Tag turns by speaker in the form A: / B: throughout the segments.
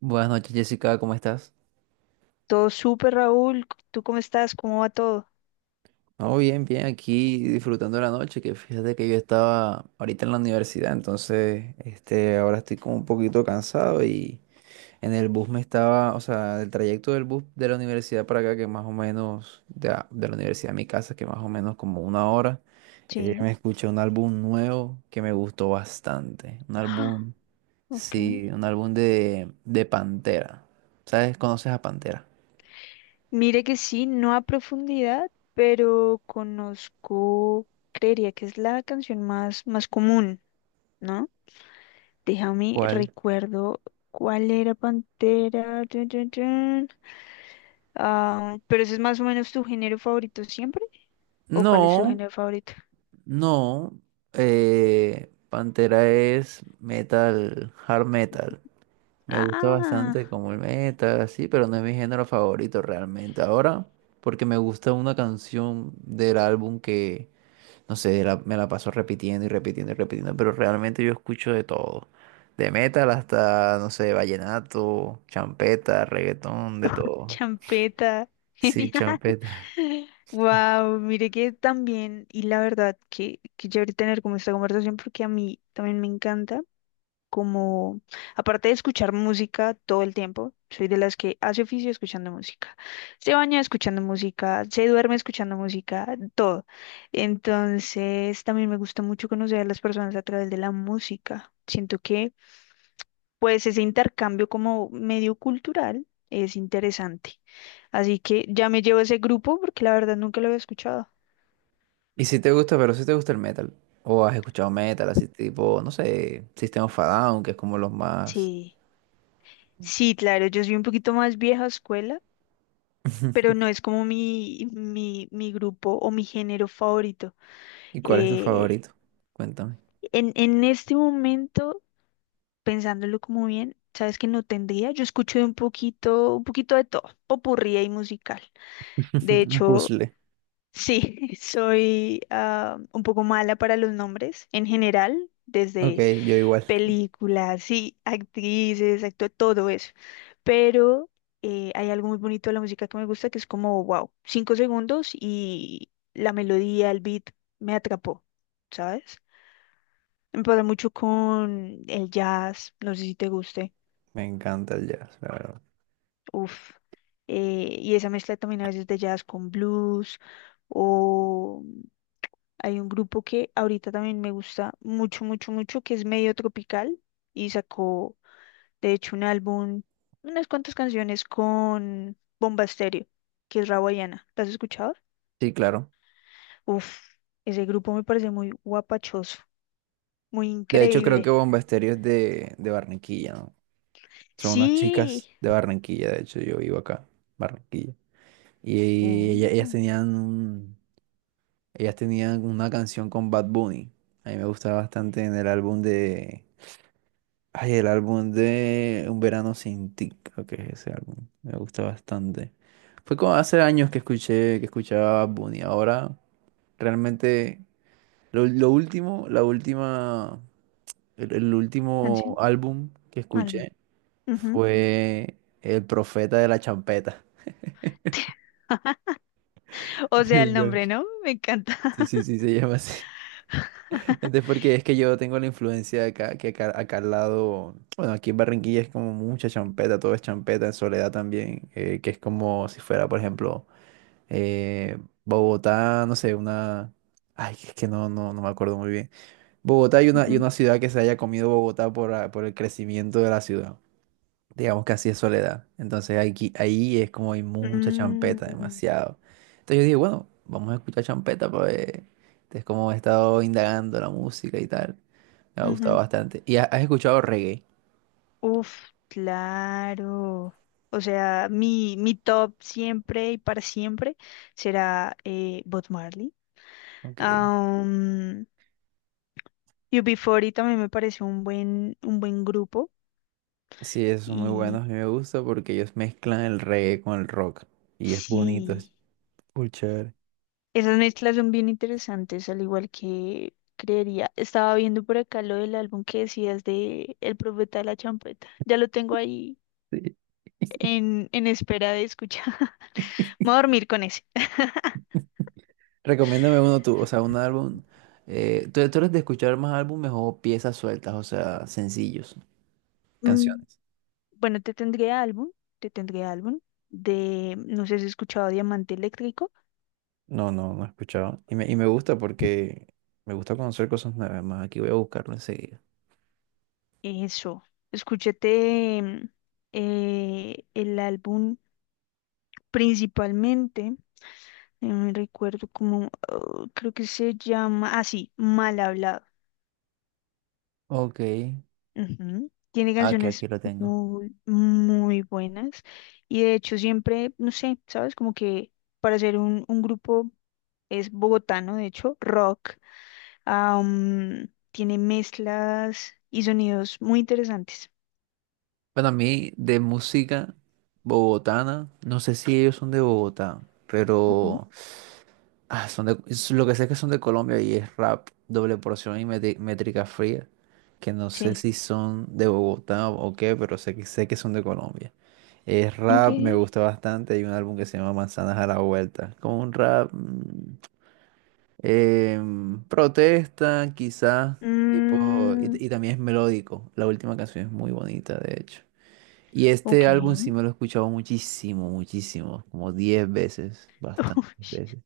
A: Buenas noches, Jessica, ¿cómo estás?
B: Todo súper, Raúl. ¿Tú cómo estás? ¿Cómo va todo?
A: No, bien, bien, aquí disfrutando de la noche, que fíjate que yo estaba ahorita en la universidad, entonces, ahora estoy como un poquito cansado y en el bus me estaba, o sea, el trayecto del bus de la universidad para acá, que más o menos, de la universidad a mi casa, que más o menos como una hora,
B: Sí.
A: me escuché un álbum nuevo que me gustó bastante, un
B: Ah,
A: álbum,
B: ok.
A: sí, un álbum de Pantera, ¿sabes? ¿Conoces a Pantera?
B: Mire que sí, no a profundidad, pero conozco, creería que es la canción más, más común, ¿no? Déjame,
A: ¿Cuál?
B: recuerdo cuál era Pantera. Tun, tun, tun. Ah, pero ese es más o menos tu género favorito siempre, ¿o cuál es tu
A: No.
B: género favorito?
A: No, Pantera es metal, hard metal. Me gusta
B: Ah,
A: bastante como el metal, así, pero no es mi género favorito realmente. Ahora, porque me gusta una canción del álbum que, no sé, me la paso repitiendo y repitiendo y repitiendo, pero realmente yo escucho de todo. De metal hasta, no sé, vallenato, champeta, reggaetón, de todo.
B: champeta.
A: Sí,
B: Genial.
A: champeta.
B: Wow, mire que también, y la verdad que chévere tener como esta conversación porque a mí también me encanta, como, aparte de escuchar música todo el tiempo, soy de las que hace oficio escuchando música, se baña escuchando música, se duerme escuchando música, todo. Entonces, también me gusta mucho conocer a las personas a través de la música. Siento que, pues, ese intercambio como medio cultural es interesante. Así que ya me llevo ese grupo porque la verdad nunca lo había escuchado.
A: Y si te gusta, pero si te gusta el metal, o has escuchado metal, así tipo, no sé, System of a Down, que es como los más.
B: Sí, sí, claro, yo soy un poquito más vieja escuela, pero no es como mi, mi grupo o mi género favorito.
A: ¿Y cuál es tu
B: Eh,
A: favorito? Cuéntame.
B: en este momento, pensándolo como bien, sabes que no tendría, yo escucho de un poquito de todo, popurrí y musical. De
A: Un
B: hecho,
A: puzzle.
B: sí, soy un poco mala para los nombres en general,
A: Ok,
B: desde
A: yo igual.
B: películas, sí, actrices, actúa todo eso. Pero hay algo muy bonito de la música que me gusta que es como, wow, 5 segundos y la melodía, el beat me atrapó, ¿sabes? Me pasa mucho con el jazz, no sé si te guste,
A: Me encanta el jazz, la verdad.
B: uff. Y esa mezcla también a veces de jazz con blues o hay un grupo que ahorita también me gusta mucho, mucho, mucho que es medio tropical y sacó, de hecho, un álbum, unas cuantas canciones con Bomba Estéreo, que es Rawayana. ¿Las has escuchado?
A: Sí, claro.
B: Uf, ese grupo me parece muy guapachoso, muy
A: De hecho, creo
B: increíble.
A: que Bomba Estéreo es de Barranquilla, ¿no? Son unas
B: Sí.
A: chicas de Barranquilla, de hecho, yo vivo acá, Barranquilla. Y ellas,
B: Oh,
A: tenían una canción con Bad Bunny. A mí me gustaba bastante en el álbum de Ay, el álbum de Un verano sin ti, creo que es ese álbum. Me gusta bastante. Fue como hace años que escuché, que escuchaba Bad Bunny. Ahora, realmente, lo último, la última, el último
B: canción,
A: álbum que
B: álbum.
A: escuché
B: Ujú.
A: fue El Profeta de la Champeta.
B: O sea, el
A: El
B: nombre,
A: Yonki.
B: ¿no? Me encanta.
A: Sí, sí, sí, se llama así. Entonces, porque es que yo tengo la influencia de acá, que acá al lado, bueno, aquí en Barranquilla es como mucha champeta, todo es champeta, en Soledad también, que es como si fuera, por ejemplo, eh, Bogotá, no sé, una... Ay, es que no, no, no me acuerdo muy bien. Bogotá y una, y
B: Ujú.
A: una ciudad que se haya comido Bogotá por el crecimiento de la ciudad digamos que así es Soledad. Entonces aquí, ahí es como hay mucha
B: Mm,
A: champeta, demasiado. Entonces yo dije, bueno, vamos a escuchar champeta para ver. Entonces como he estado indagando la música y tal, me ha gustado
B: ujú.
A: bastante. ¿Y has escuchado reggae?
B: Uf, claro. O sea, mi top siempre y para siempre será Bob Marley.
A: Ok.
B: Um, UB40 también me pareció un buen grupo
A: Sí, esos son muy buenos,
B: y
A: a mí me gusta porque ellos mezclan el reggae con el rock. Y es bonito, es
B: sí,
A: full chévere.
B: esas mezclas son bien interesantes, al igual que creería. Estaba viendo por acá lo del álbum que decías de El Profeta de la Champeta. Ya lo tengo ahí
A: Sí.
B: en espera de escuchar. Me voy a dormir con ese.
A: Recomiéndame uno tú, o sea, un álbum. ¿Tú eres de escuchar más álbumes o piezas sueltas, o sea, sencillos,
B: Mm,
A: canciones?
B: bueno, te tendré álbum de, no sé si has escuchado Diamante Eléctrico.
A: No, no, no he escuchado. Y me gusta porque me gusta conocer cosas nuevas. Más aquí voy a buscarlo enseguida.
B: Eso, escúchate el álbum. Principalmente, me recuerdo como, oh, creo que se llama así, Mal Hablado.
A: Ok.
B: Ujú. Tiene
A: Ah, que aquí
B: canciones
A: lo tengo.
B: muy, muy buenas y de hecho siempre, no sé, ¿sabes? Como que para ser un grupo es bogotano, de hecho, rock, tiene mezclas y sonidos muy interesantes.
A: Bueno, a mí de música bogotana, no sé si ellos son de Bogotá,
B: Ujú,
A: pero es lo que sé es que son de Colombia y es rap, doble porción y métrica fría, que no sé
B: sí,
A: si son de Bogotá o qué, pero sé que son de Colombia. Es
B: ok.
A: rap, me gusta bastante. Hay un álbum que se llama Manzanas a la Vuelta, como un rap. Protesta, quizás, tipo,
B: Mm,
A: y también es melódico. La última canción es muy bonita, de hecho. Y este álbum sí
B: ok.
A: me lo he escuchado muchísimo, muchísimo, como 10 veces, bastantes veces.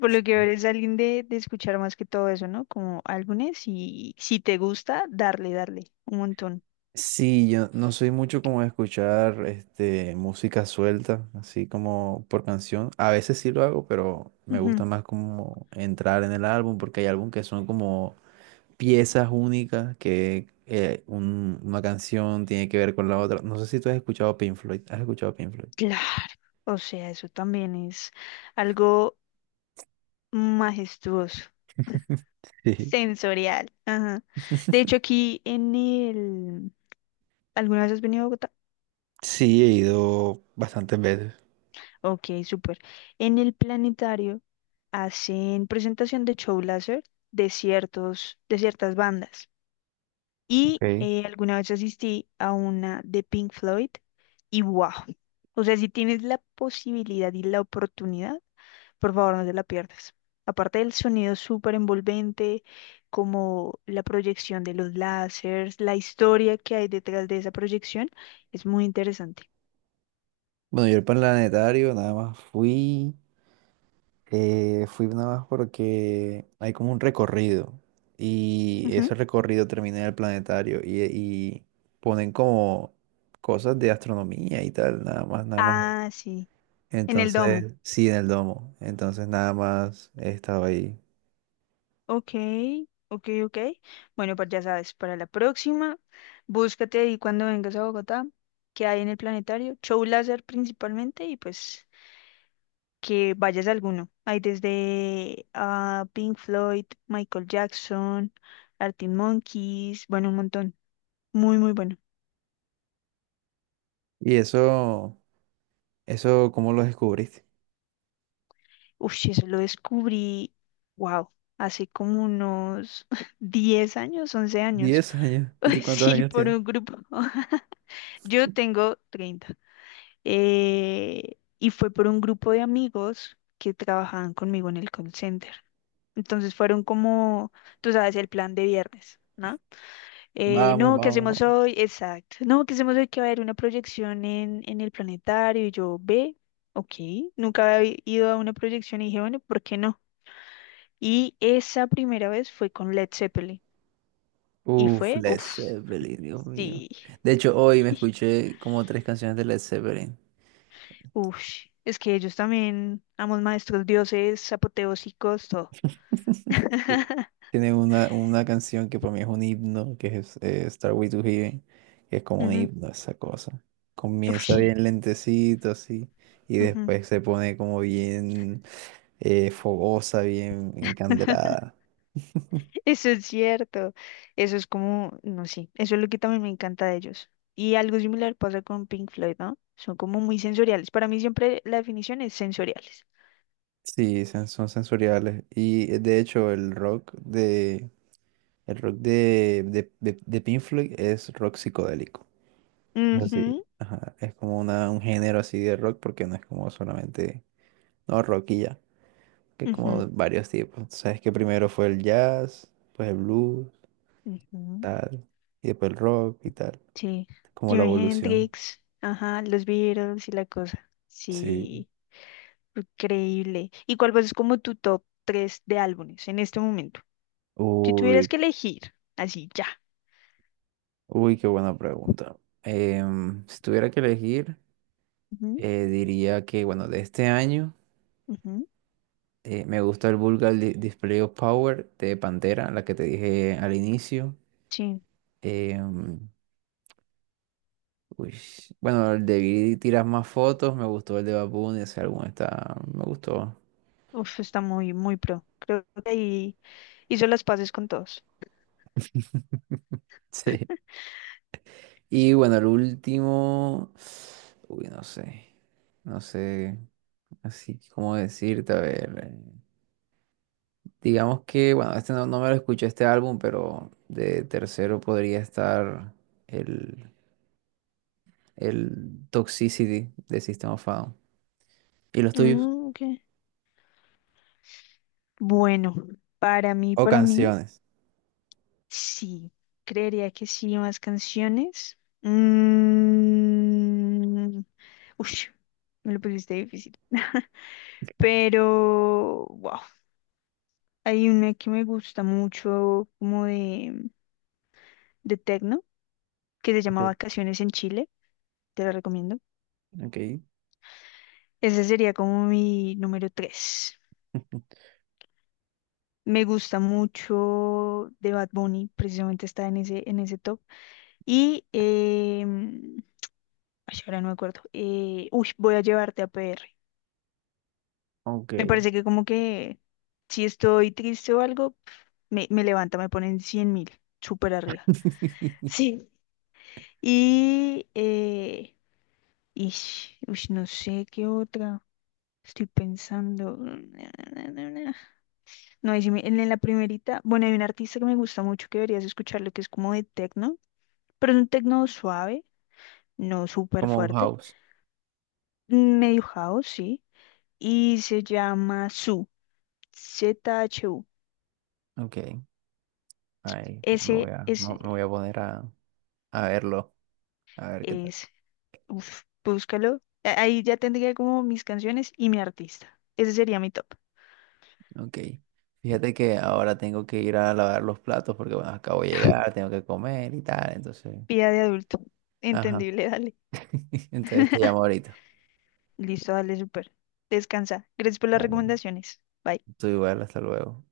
B: Por lo que eres alguien de escuchar más que todo eso, ¿no? Como álbumes y si te gusta, darle, darle un montón.
A: Sí, yo no soy mucho como de escuchar música suelta, así como por canción. A veces sí lo hago, pero me
B: Ujú,
A: gusta más como entrar en el álbum, porque hay álbumes que son como piezas únicas que una canción tiene que ver con la otra. No sé si tú has escuchado Pink Floyd. ¿Has escuchado Pink Floyd?
B: claro. O sea, eso también es algo majestuoso,
A: Sí,
B: sensorial. Ajá. De hecho, aquí en el. ¿Alguna vez has venido a Bogotá?
A: sí, he ido bastantes veces.
B: Ok, súper. En el planetario hacen presentación de show láser de ciertas bandas. Y
A: Ok.
B: alguna vez asistí a una de Pink Floyd y wow. O sea, si tienes la posibilidad y la oportunidad, por favor no te la pierdas. Aparte del sonido súper envolvente, como la proyección de los láseres, la historia que hay detrás de esa proyección, es muy interesante.
A: Bueno, yo el planetario nada más fui, fui nada más porque hay como un recorrido y ese
B: Ujú.
A: recorrido termina en el planetario y ponen como cosas de astronomía y tal, nada más, nada más.
B: Ah, sí, en el domo.
A: Entonces, sí, en el domo. Entonces nada más he estado ahí.
B: Ok, ok, ok. Bueno, pues ya sabes, para la próxima, búscate ahí cuando vengas a Bogotá, que hay en el planetario, show láser principalmente, y pues que vayas a alguno. Hay desde Pink Floyd, Michael Jackson, Arctic Monkeys, bueno, un montón. Muy, muy bueno.
A: ¿Y eso cómo lo descubriste?
B: Uf, sí, eso lo descubrí, wow, hace como unos 10 años, 11 años.
A: 10 años. ¿Y tú cuántos
B: Sí,
A: años
B: por
A: tienes?
B: un grupo. Yo tengo 30. Y fue por un grupo de amigos que trabajaban conmigo en el call center. Entonces fueron como, tú sabes, el plan de viernes, ¿no?
A: Vamos,
B: No, ¿qué
A: vamos,
B: hacemos
A: vamos.
B: hoy? Exacto. No, ¿qué hacemos hoy? Que va a haber una proyección en el planetario. Y yo, ve, ok. Nunca había ido a una proyección y dije, bueno, ¿por qué no? Y esa primera vez fue con Led Zeppelin. Y
A: Uf,
B: fue,
A: Led
B: uff,
A: Zeppelin, Dios mío.
B: sí.
A: De hecho, hoy me escuché como tres canciones de Led Zeppelin.
B: Uff, es que ellos también, amos maestros, dioses, apoteósicos, todo.
A: Eh, Tiene una canción que para mí es un himno, que es Starway to Heaven, que es como un
B: Ujú.
A: himno esa cosa.
B: Ush,
A: Comienza bien lentecito así, y
B: ujú.
A: después se pone como bien fogosa, bien encandelada.
B: Eso es cierto. Eso es como, no sé, eso es lo que también me encanta de ellos. Y algo similar pasa con Pink Floyd, ¿no? Son como muy sensoriales. Para mí siempre la definición es sensoriales.
A: Sí, son sensoriales. Y de hecho el rock de Pink Floyd es rock psicodélico. Así,
B: Ujú,
A: ajá, es como un género así de rock porque no es como solamente, no, rock y ya. Que como
B: ujú,
A: varios tipos. Tú sabes que primero fue el jazz, pues el blues,
B: ujú.
A: tal, y después el rock y tal,
B: Sí.
A: como la
B: Jimi
A: evolución.
B: Hendrix, ajá, los Beatles y la cosa.
A: Sí.
B: Sí, increíble. ¿Y cuál es como tu top 3 de álbumes en este momento? Si
A: Uy,
B: tuvieras que elegir, así ya.
A: uy, qué buena pregunta. Si tuviera que elegir,
B: Ujú,
A: diría que, bueno, de este año
B: ujú,
A: me gusta el Vulgar Display of Power de Pantera, la que te dije al inicio.
B: sí.
A: Em, uy, bueno, el de Vi tiras más fotos, me gustó el de Bad Bunny, ese álbum está, me gustó.
B: Uf, está muy, muy pro. Creo que ahí hizo las paces con todos.
A: Sí. Y bueno, el último. Uy, no sé. No sé. Así cómo decirte, a ver. Digamos que, bueno, este no, no me lo escuché este álbum, pero de tercero podría estar el, el Toxicity de System of a Down. ¿Y los tuyos?
B: Mm, ok. Bueno,
A: O
B: para mí,
A: canciones.
B: sí. Creería que sí, más canciones. Ush, me lo pusiste difícil. Pero, wow, hay una que me gusta mucho, como de techno, que se llama
A: Sí.
B: Vacaciones en Chile. Te la recomiendo.
A: Ok.
B: Ese sería como mi número 3. Me gusta mucho de Bad Bunny, precisamente está en ese top. Y, ay, ahora no me acuerdo. Uy, voy a llevarte a PR.
A: Ok.
B: Me parece que como que si estoy triste o algo, me levanta, me ponen 100.000, súper arriba. Sí. Y, ish, ush, no sé qué otra. Estoy pensando. No, ahí sí en la primerita, bueno, hay un artista que me gusta mucho que deberías escucharlo, que es como de techno, pero es un techno suave, no súper
A: Como un
B: fuerte,
A: house.
B: medio house, sí, y se llama Su, ZHU.
A: Ok. Ahí me voy
B: Ese
A: a, me
B: es,
A: me voy a poner a verlo. A ver qué tal.
B: es, uf, búscalo. Ahí ya tendría como mis canciones y mi artista. Ese sería mi top.
A: Ok. Fíjate que ahora tengo que ir a lavar los platos porque bueno, acabo de llegar, tengo que comer y tal, entonces,
B: Vida de adulto.
A: ajá.
B: Entendible, dale.
A: Entonces te llamo ahorita.
B: Listo, dale, súper. Descansa. Gracias por las
A: Dale.
B: recomendaciones. Bye.
A: Tú igual, hasta luego.